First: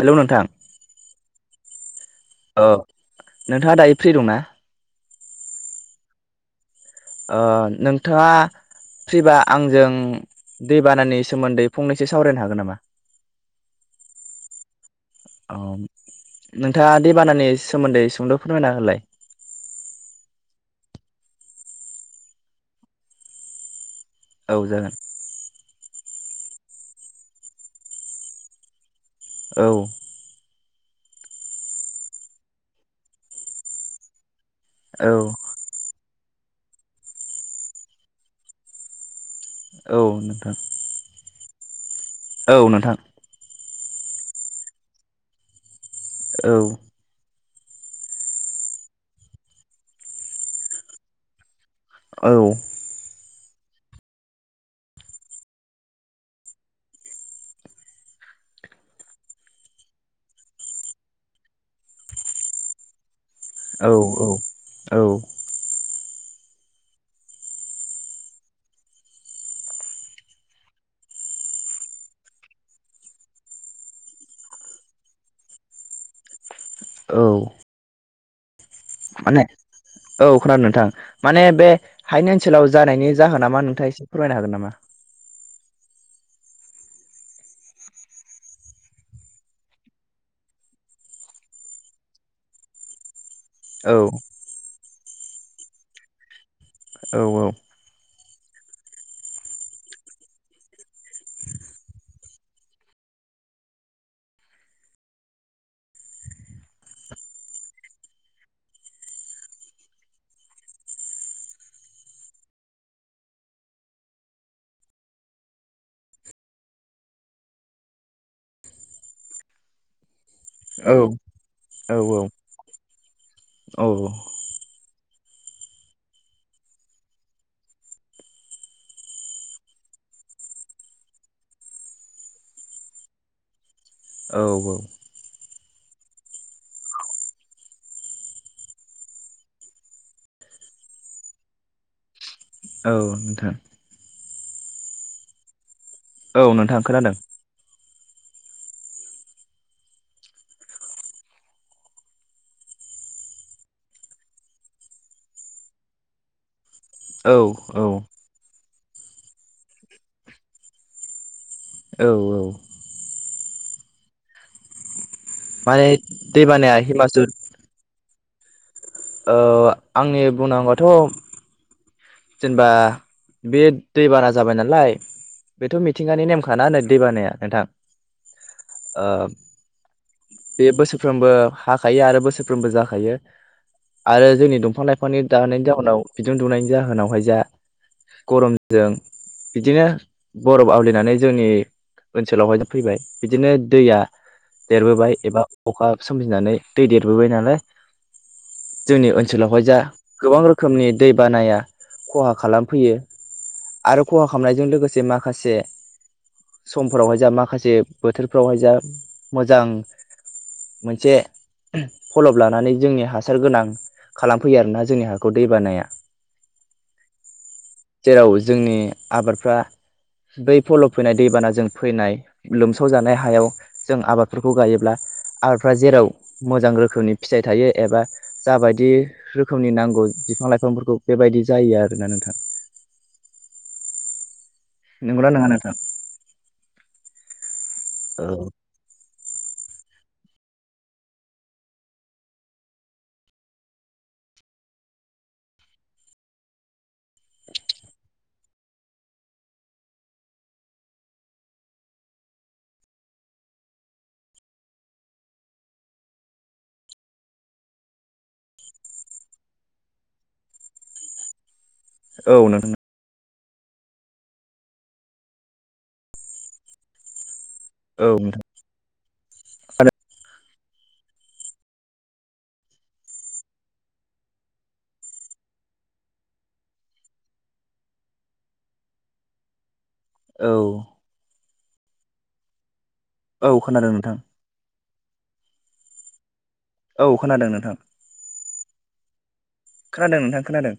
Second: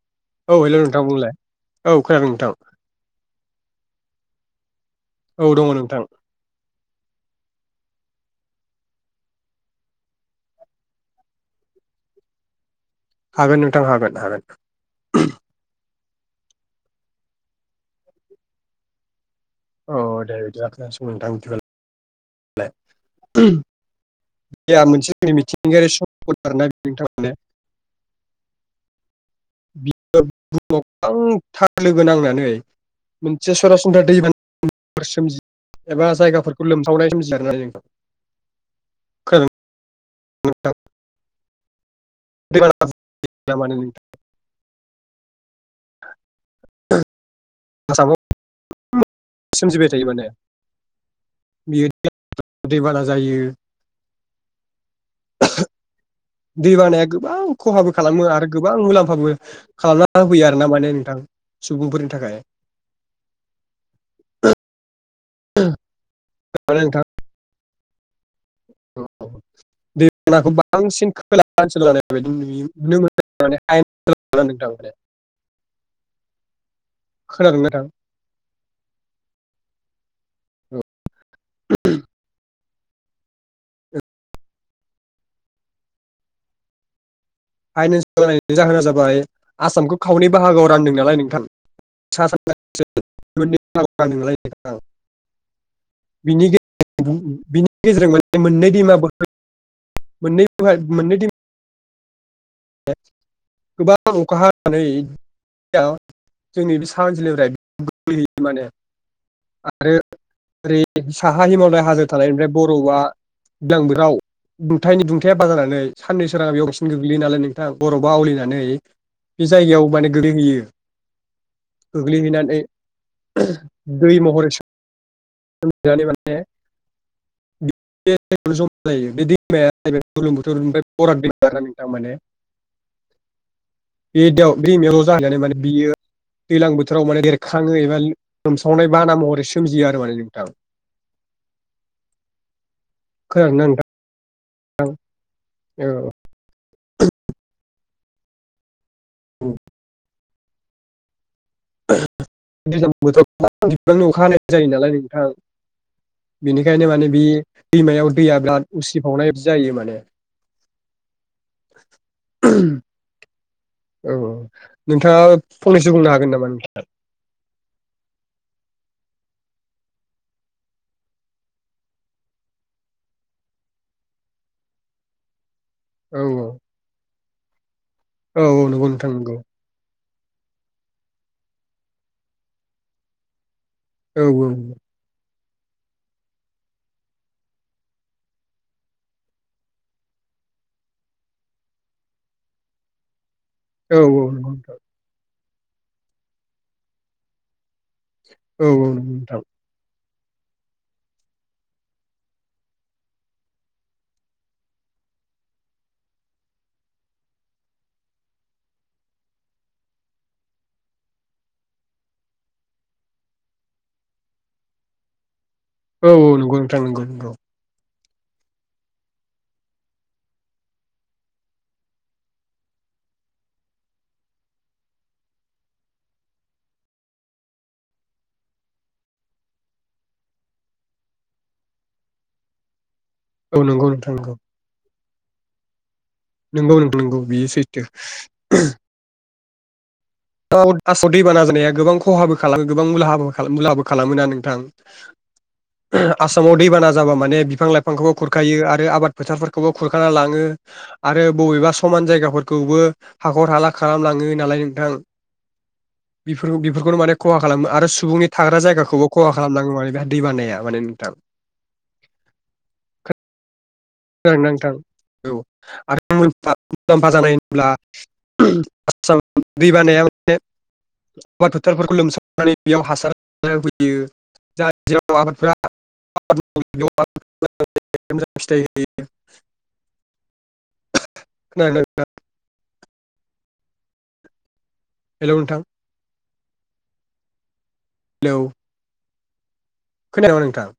Hello नोंथां औ hello नोंथां बुंलाय औ खोनादों नोंथां ओ नोंथाङा दायो फ्रि दंना? औ दङ नोंथां। ओ नोंथाङा फ्रिबा आंजों दै बानानि सोमोन्दै फंनैसो सावरायनो हागोन नामा? हागोन नोंथां हागोन हागोन [unintelligible] नोंथांङा दैबानानि सोमोन्दै सुंद' फोरमायना होलाय अ दे [inaudible] [unintelligible] औ जागोन मिथिंगायारि [unintelligible] [unintelligible] औ [unintelligible] था लोगो नांनानै मोनसे सरासनस्रा दैबाना [unintelligible] औ एबा जायगा फोरखौ लोमसावनाय [unintelligible] औ नोंथां। औ नोंथां [unintelligible] औ [unintelligible] सोमजिबाय थायो माने [unintelligible] औ दैबाना जायो । [unintelligible] दै बानाया गोबां खहाबो खालामो आरो गोबां मुलाम्फाबो खालामना होफैयो आरो ना माने नोंथां। सुबुंफोरनि थाखाय औ औ औ [unintelligible] [unintelligible] [unintelligible] औ खोनादोंना? [unintelligible] माने औ खोनादों नोंथां माने बे हायेन ओनसो लाव जानायनि जाहोना मा नोंथाङा एसे फोरमायनो हागोन नामा? फाइनान्स [unintelligible] जाहोना जाबाय आसामखौ खावनै बाहागोआव रान्दों नालाय नोंथां। औ औ [unintelligible] [unintelligible] [inaudible] गोबां अखा हानानै। [unintelligible] जोंनि बे सा ओनसोलनिफ्राय [unintelligible] माने आरो ओरै साहा हिमालय हाजो थानायनिफ्राय बरफआ [unintelligible] दुंथायनि दुंथाया बारायनानै साननि सोराङा बेयाव बांसिन गोग्लैयो नालाय नों थां बरफआ आवलिनानै बि जायगायाव माने गोग्लैहैयो औ औ गोग्लैहैनानै दै महरै सो [unintelligible] [unintelligible] बे औ दाव दैमायाव जाहैनानै माने बियो। दैलां बोथोराव माने बेरखाङो एबा लोमसावनाय बाना महरै सोमजियो आरो माने नोंथां। औ नोंथां। औ औ। औ नोंथां खोनादों। उम। दैज्लां बोथोराव गोबां बिबांनि अखा हानाय जायो नालाय नोंथां। बेनिख ओंखायनो माने बे औ दैमायाव दैया बिराद उसिफावनायदि जायो माने। औ औ। औ औ नोंथाङा माने फंनैसो बुंनो हागोन नामा दैबानाया नोंथां। ओव आंनि बुंनांगौआथ'। जेनबा बे दै बाना जाबाय नालाय। बेथ' औ मिथिंगानि नेमखाना नै दैबानाया नोंथां। औ औ नोंगौ ओ नोंथां नोंगौ। बे बोसोरफ्रोमबो हाखायो आरो बोसोरफ्रोमबो जाखायो। औ आरो जोंनि दंफां लाइफांनि दानायनि जाहोनाव बिदुं दुनायनि जाहोनावहाय जा। गरमजों। बिदिनो बरफ आवलिनानै जोंनि ओनसोलावहाय फैबाय। बिदिनो दैया औ नंगौ नोंथां देरबोबाय एबा अखा सोमजिनानै दै देरबोबाय नालाय औ नंगौ जोंनि नोंथां औ ओनसोलावहाय जा गोबां रोखोमनि दै बानाया। खहा खालामफैयो आरो खहा खामनायजों लोगोसे माखासे। समफोरावहाय जा माखासे बोथोरफ्रावहाय जा मोजां। मोनसे फलब लानानै जोंनि हासार गोनां खालामफैयो आरोना जोंनि हाखौ। दैबानाया औ औ नंगौ नोंथां नंगौ न्द्र। जेराव जोंनि आबारफ्रा। दै फल'ब फैनाय दैबानाजों फैनाय लोमसाव जानाय हायाव जों आबादफोरखौ गायोब्ला। आबारफ्रा जेराव मोजां रोखोमनि फिथाइ थायो एबा जाबायदि रोखोमनि नांगौ बिफां लाइफांफोरखौ बेबायदि जायो आरोना नोंथां। औ नंगौ नोंथां नंगौ। नोंगौ ना नोङा नोंथां। नोंगौ नोंगौ बियो सैथो। औ औ थास' दैबाना जानाया गोबां खहाबो खालामो गोबां मुलाहाबो मुलाहाबो खालामो ना नोंथां। आसामाव दैबाना जाबा माने बिफां लाइफांखौबो खुरखायो आरो आबाद फोथारफोरखौबो खुरखाना लाङो। आरो बबेबा समान जायगाफोरखौबो हाख'र हाला खालामलाङो नालाय नोंथां। बे बेफोरखौनो माने खहा खालामो आरो सुबुंनि थाग्रा जायगाखौबो खहा खालामनांगौ माने बेहा दै बानाया माने नोंथां औ नोंथां नांथां औ आ मुलामफा जानाय होनब्ला औ नोंथां दै बानाया मोनसे आबाद फोथारफोरखौ लोमसाबनानै बेयाव हासार होयो जाय जेर आबादफोरा [unintelligible] औ खौनादो ना नोंथां। औ खोनादों नोंथां हेल' नोंथां औ खोनादों नोंथां हेलौ खोनादों नोंथां खोनादों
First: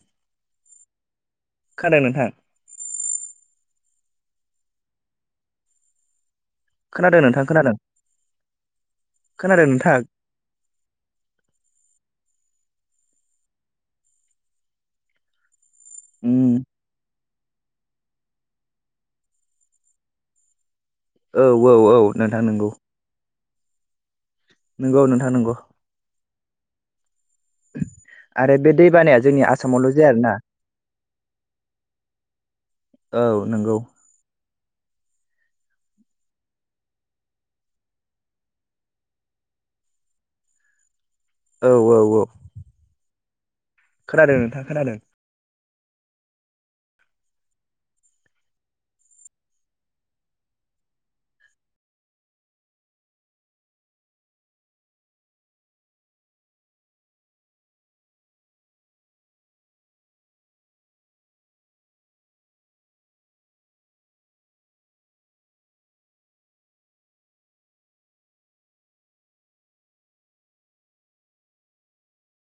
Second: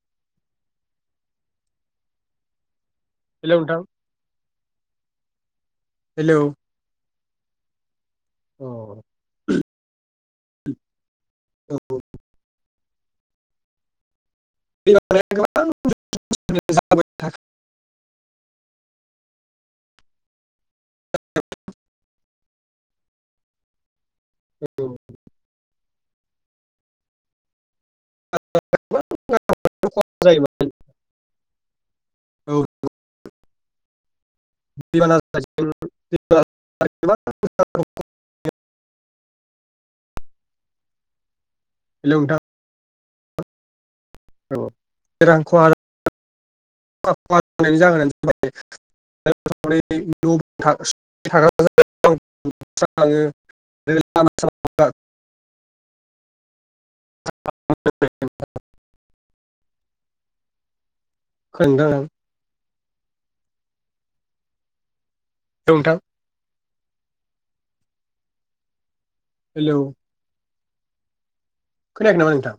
खोनादों नोंथां। हेलौ नोंथां हेलौ खोनादों नोंथां खोनादों औ खोनादों नोंथां उम [unintelligible] औ औ औ नोंथा नोंगौ नोंगौ गोबां नोंथां नंगौ आरो बे दैबानाया खहा जोंनि आसामावल' जाया आरोना जायोमोन औ औ नंगौ दैबाना जानायजों हेलौ औ औ औ नोंथां खोनादों औ नोंथाङ खोनादों ज जोन जाब [unintelligible] [unintelligible] [unintelligible] खन्द [unintelligible] होंथां हेलौ खोनायाखै नामा नोंथां?